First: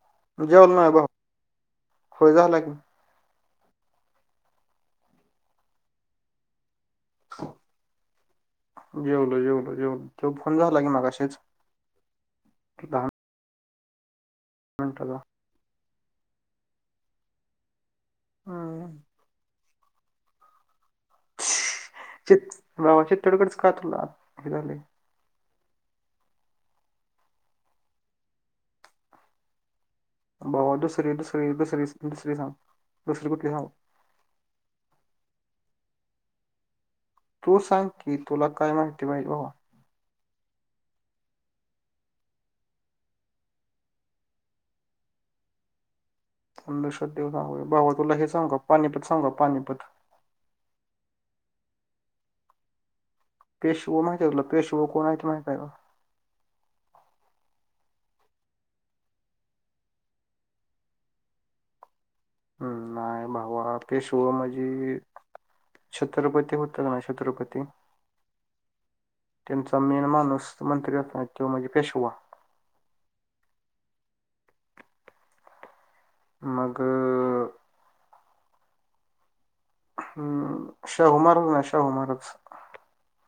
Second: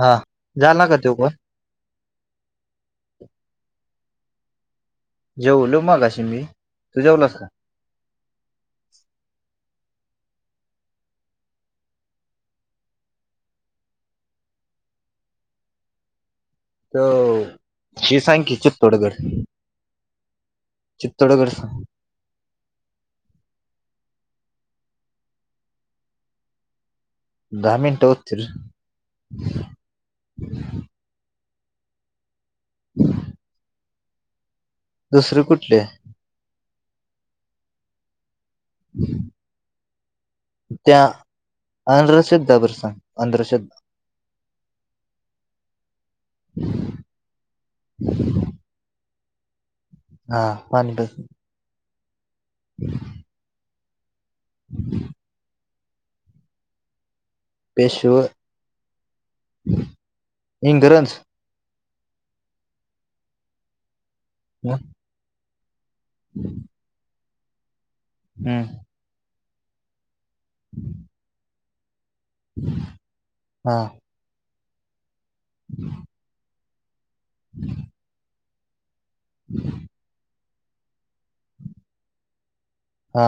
हा जेवलो झाला नाय का भावा तो पण होय झालं की जेवलो मगाशी मी तू जेवलास का? जेवलो जेवलो जेवलो त्यो फोन झाला की मगाशीच की दहा मिनटाला त्यो हे सांग की चित्तोड हम्म गड. चित्तोड गड सांग चित भावा चित्तोड गडच का तुला हे झालय दहा मिनिट होतील. भावा दुसरी दुसरी दुसरी दुसरी सांग दुसरी कुठली सांगु दुसरी कुठली ये तू सांग की तुला काय माहिती पाहिजे भावा त्या अंधश्रद्धा वर सांग अंधश्रद्धा अंधश्रद्धा वर सांगू भावा तुला हे सांगू पाणीपत सांगू का पाणीपत हा पानिपत [inaudible] पेशव माहिती हाय का तुला पेशव कोण हायत माहिती हाय का? पेशव इंग्रज नाय भावा पेशव म्हजे [inaudible] छत्रपती होत ना छत्रपती हूं त्यांचा मेन माणूस मंत्री [inaudible] तो म्हणजे पेशवा. हा [inaudible] मग [inaudible] [inaudible] हम्म शाहू महाराज हाय ना शाहू महाराज हा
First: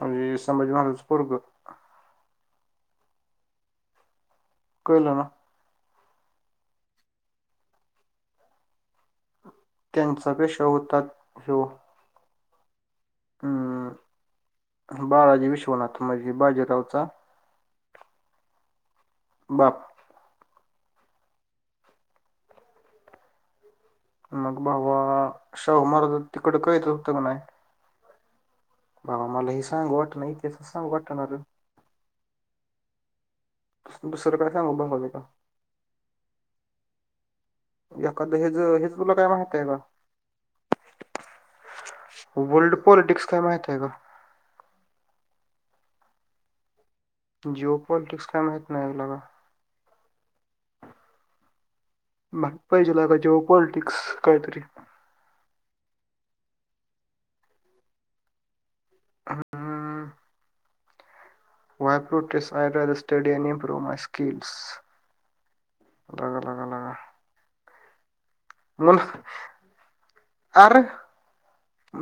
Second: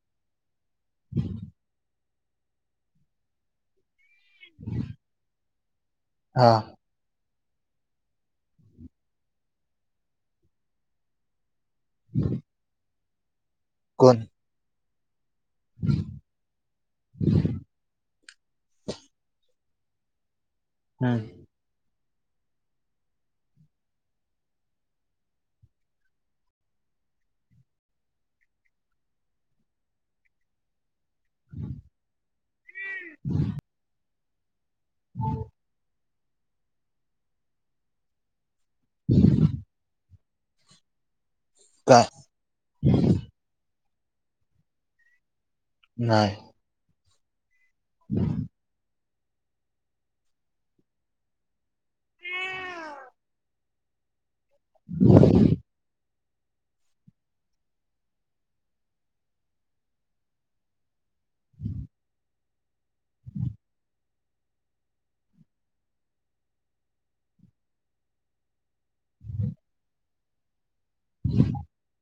म्हणजे संभाजी महाराजांचं पोरग [inaudible] कळलं ना हा त्यांचा पेशवा होतात ह्यो [inaudible] अम्म कोण? बाळाजी विश्वनाथ मजे बाजीरावचा बाप हम्म. मग भावा शाहूमहाराज तिकड कैद होते की नाही भावा मला हे सांगू वाटना इतिहासच सांगु वाटना रं. [inaudible] दुसरं काय सांगू भावा मी. एखादं हेज, हेज तुला काय माहिती हाय का? काय वर्ल्ड पॉलिटिक्स काय माहिती हाय का? नाही. जिओ पॉलिटिक्स काय माहीती नाही आपल्याला. माहित पाहिजेला बग जिओ पॉलिटिक्स कायतरी. [inaudible] हा. वय प्रूटस study uh improve my skills. लगा लगा लगा. मग, आर.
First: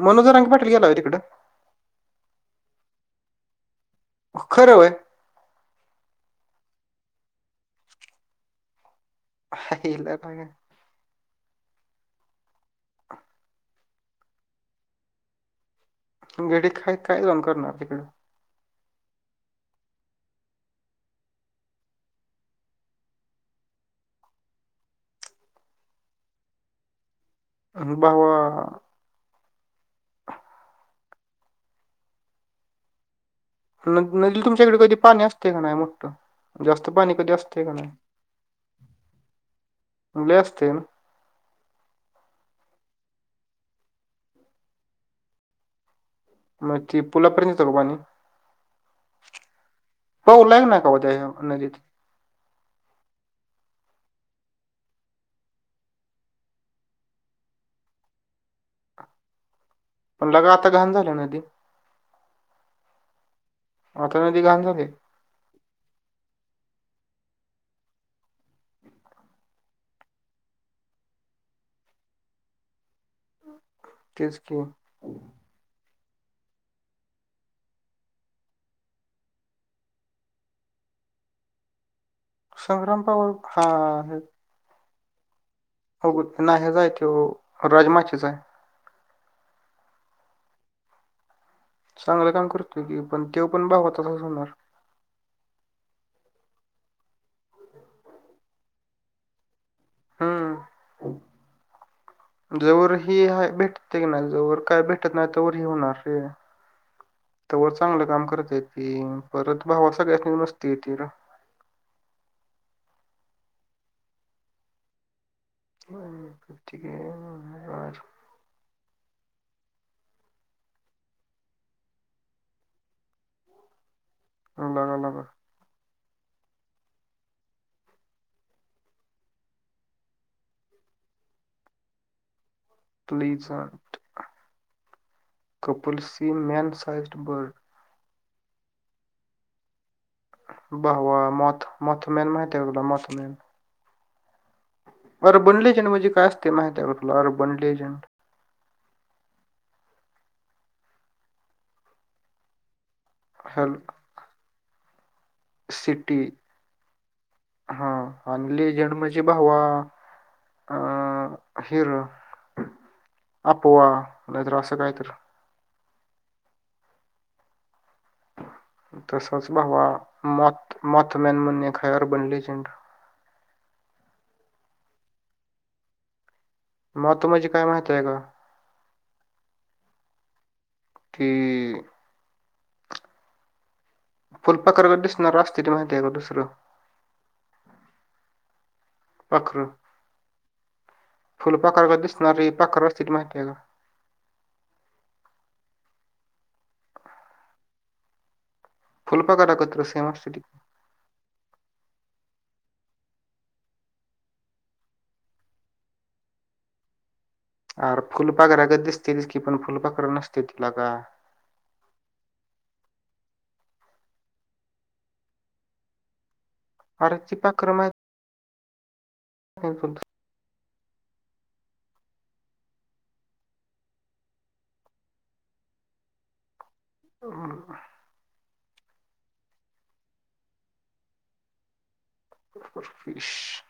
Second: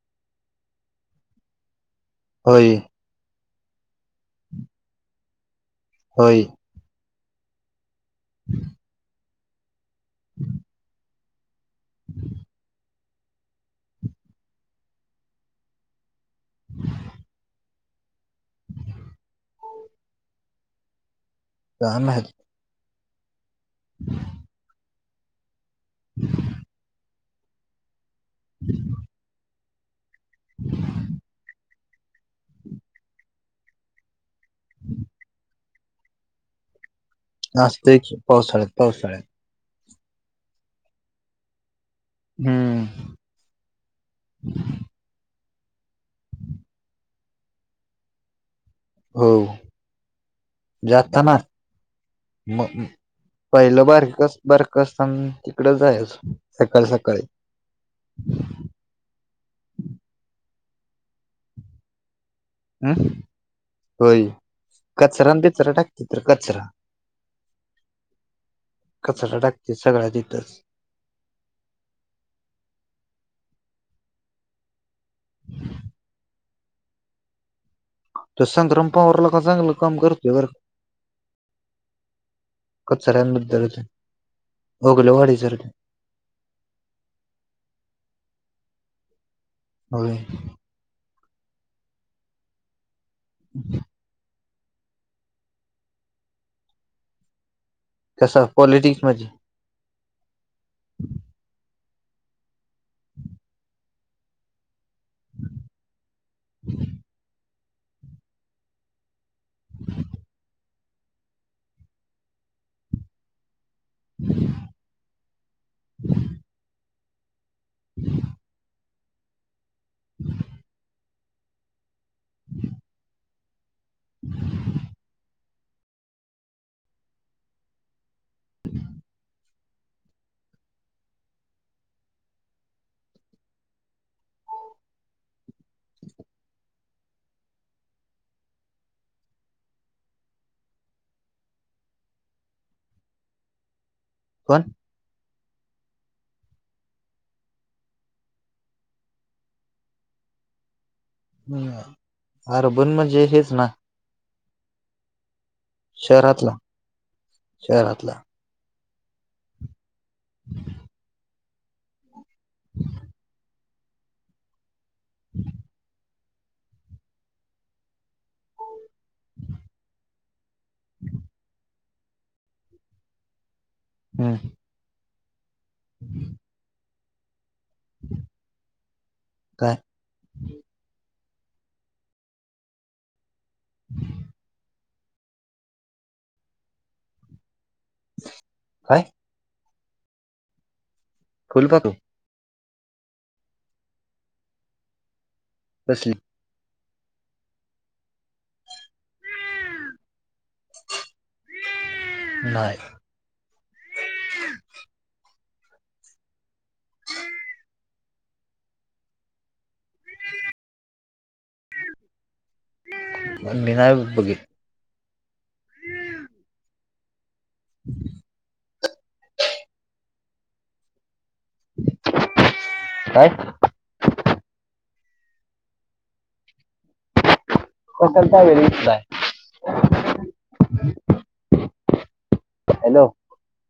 मनोज जरंगे पाटील गेलाय तिकडे. होय. खरं होय. होय. आयला बघा. [inaudible] गडी एक हाय काय जाऊन करणार तिकड? [unintelligible] [inaudible] काम आहे. [unintelligible] [inaudible] आणि भावा. नदी तुमच्याकडे कधी पाणी असते का नाही मोठं, जास्त पाणी कधी असत? असतय की पावसाळ्यात, पावसाळ्यात. लय असतय ना. हम्म. मग ती पुलापर्यंत येत का पाणी? हो पोहायला की नाही जाताना कधी नदीत? म [inaudible] पहिलं बारीक, बारकं असतानाच तिकडे जायच सकाळी, सकाळी. [inaudible] आमच्या कडे आता घाण झालंय नदी. हम्म होय आता नदी घाण झाली कचरा-बिचरा टाकतात रे कचरा कचरा टाकत्यात सगळा तिथच. तेच कि. तो संग्राम पवारला कस चांगलं काम करतोय. संग्राम पवार, हा हे. उगल्या वाडीच रे. होग नाही माहिती तो राजमाचीचा आहे. होय. चांगलं काम करतोय की, पण तो पण भावा तसाच होणार. कसं पॉलिटिक्स मध्ये. हम्म जोवर हि आहे भेटती की ना तोवर काय भेट भेटत नाही तोवर हे होणार असे. तोवर चांगलं काम करतेती परत भावा सगळ्यास नी मस्ती येती ना. हम्म ठीकय बरं हम्म हम्म [inaudible] बघावं लागल हम्म प्लीजहट कपलसी मॅन सईज्ड बर्ड. भावा मौत मौतमेन माहिती आहे तुला मौतमेन. कोण अरे अर्बलेजंट म्हणजे काय असते माहिती आहे तुला अर्बण लेजंड. हम्म अर्बन म्हणजे हेच ना? हल सिटी शहरातला हां शहरातला आण लेजंड म्हणजे भावा अं हेरर अपोवा नायतर असं कायतर. हां तसच भावा मौत मौत मॅन म्हणून हाय अर्बण लेजंड. हम्म हम्म मॉत माझे काय माहत आहे का? काय? की [inaudible] फुलपाकरागत दिसणार असतेति माहिती आहे का दुसरं? काय पाखरं फुलपाखरा फुलपाखरू गत दिसणार पाखर असतात माहितीय का? कसली? फुलपाखरागत कसे मस्त ते. नाय अर फुलपाकरा गत दिसतेत की पण फुलपाकर नसते ति लका. पण मी नाय बघीतल आर ती पाखरं माहित हो पण. काय? हो [unintelligible] कसल काय [unintelligible] हॅलो [inaudible]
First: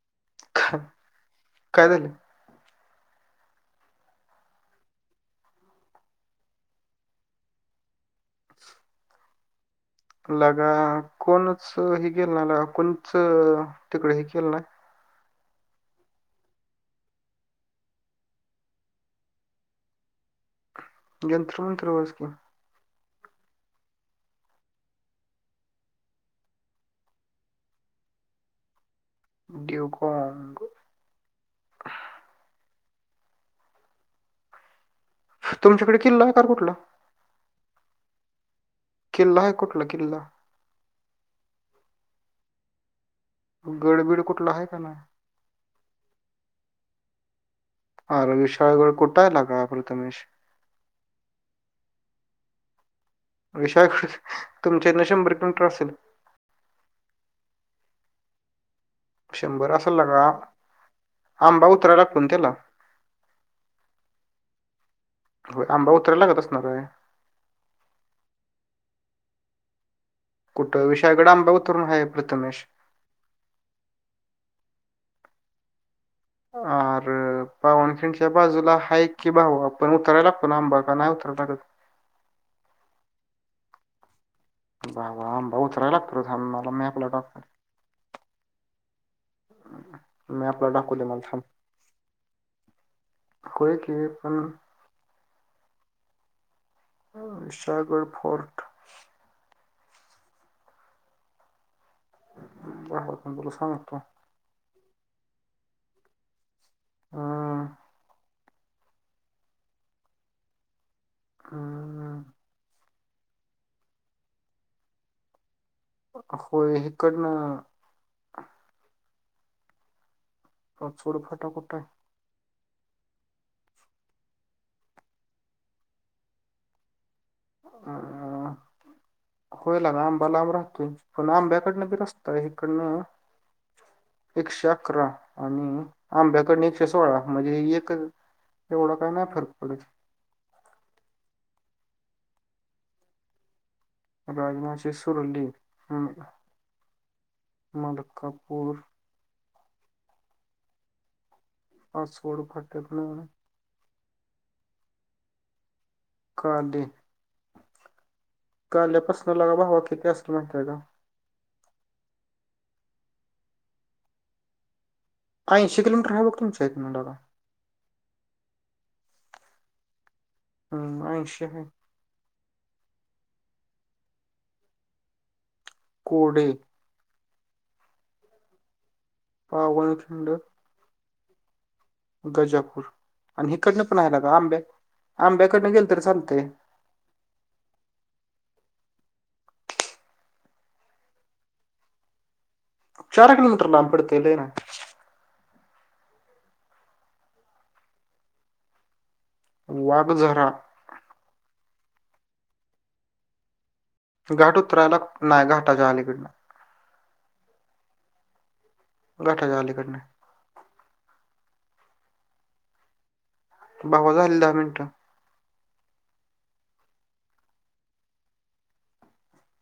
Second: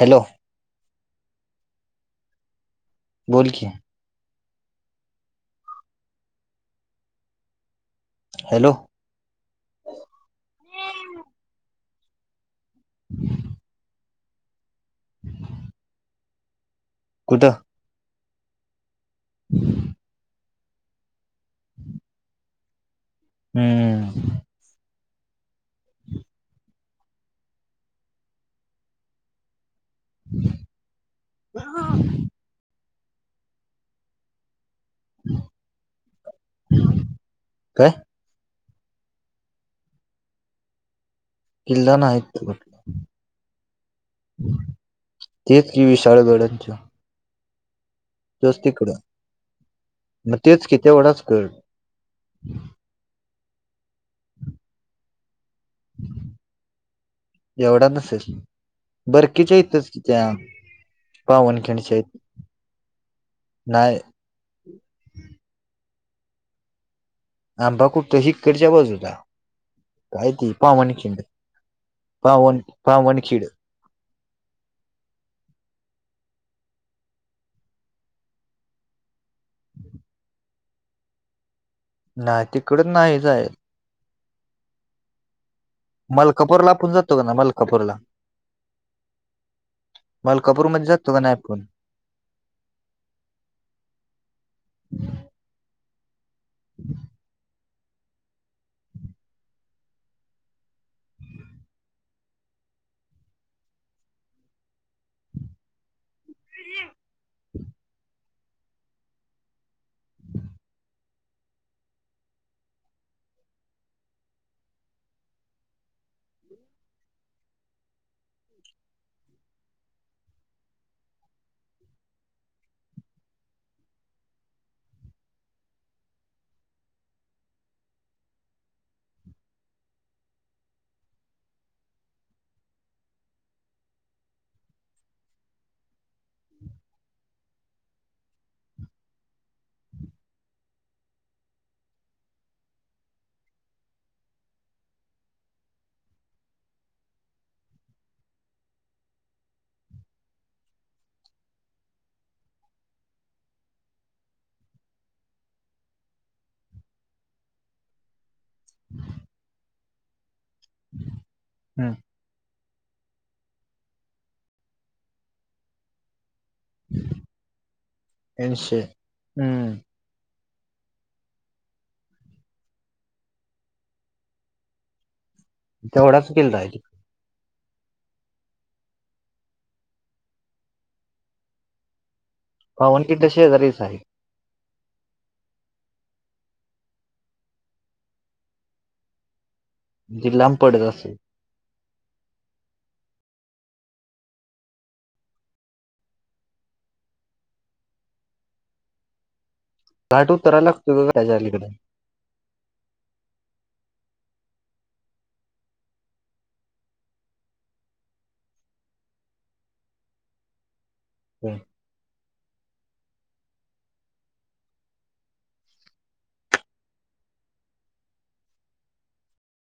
हॅलो काय झाल? बोल की. हॅलो लगा कोणच हे केल नाय लका कोणचं तिकडे हे केल नाय. ह [unintelligible] कुठं? [inaudible] [unintelligible] हम्म डिवकॉग. [unintelligible] तुमच्याकडे किल्ला आहे कार कुठला? काय? किल्ला आहे कुठला किल्ला? किल्ला नाही इथपण गडबीड कुठला आहे का नाही? तेच की विशाळ गडच. आर विशाळगड कुठा आहे लका प्रथमेश. मग तेच कि तेवढाच गड विशाळगड तुमच्या इथना शंभर किलोमीटर असेल. ऐवढा नसेल. बर कीेतीय असेल तसं त्या लागा. आंबा पावनखिंडचे? उतरायला लागतो ना त्याला? नाही हो आंबा उतरायला लागत असणार आहे. हां बघु हीकडच्या बाजूला काय कृपा कुठं म्हणायची विशाळगड आंबा उतरून आहे पावन प्रथमेश. पावनखिंड. [inaudible] अर पावनखिंच्या बाजूला हाय की भाऊ आपण उतरायला लागतो ना आंबा का नाही उतरायला लागत. नाय तिकडून नाय जायाच. [unintelligible] बहुत मलकापूरला आपण जातो क नाय मलकापूरला. मॅपला मलकापूरमध्ये टाकू दे जातो का मला नाही थांब. आपण. होय की पण ह [inaudible] विशाळगड फोर्ट. [unintelligible] तुला सांगतो हम्म हम्म होय हिकडन. पाचोड फाटा कुठय? अं, [inaudible] होय लका आंबा लांब रहातोय पण आंब्याकडनं बी रस्ताय हिकडनं एकशे अकरा आण आंब्याकडन एकशे सोळा म्हणजे एक एवढा काय नाही फरक पडत. राज मावशी सोडून देईल हम्म मलकापूर. पा [unintelligible] भाटतेत ना. काली काल्यापासन लका भावा किती असेल माहितीय का? हम्म ऐंशी किलोमीटर आहे बघिमच्या एक किनटर का अश हम्म ह् अश तेवढाच केल कोडे, राहिज हा वचडं गजापूर पावनखिंड आणि शेजारीच हकडनं पण आहे आहेला का आंब्या आंब्याकडनं गेल तर चालते जिलांब पडत असे चार कलोमीटर लांब पडतेले ना लाट वाघझरा उतराय लागतय का त्याच्या अलीकडे घाट उतरायला नाही घाटाच्या अलीकडनं घाठा जाललीिकणे हो बावाज झाले दहा मिनिटं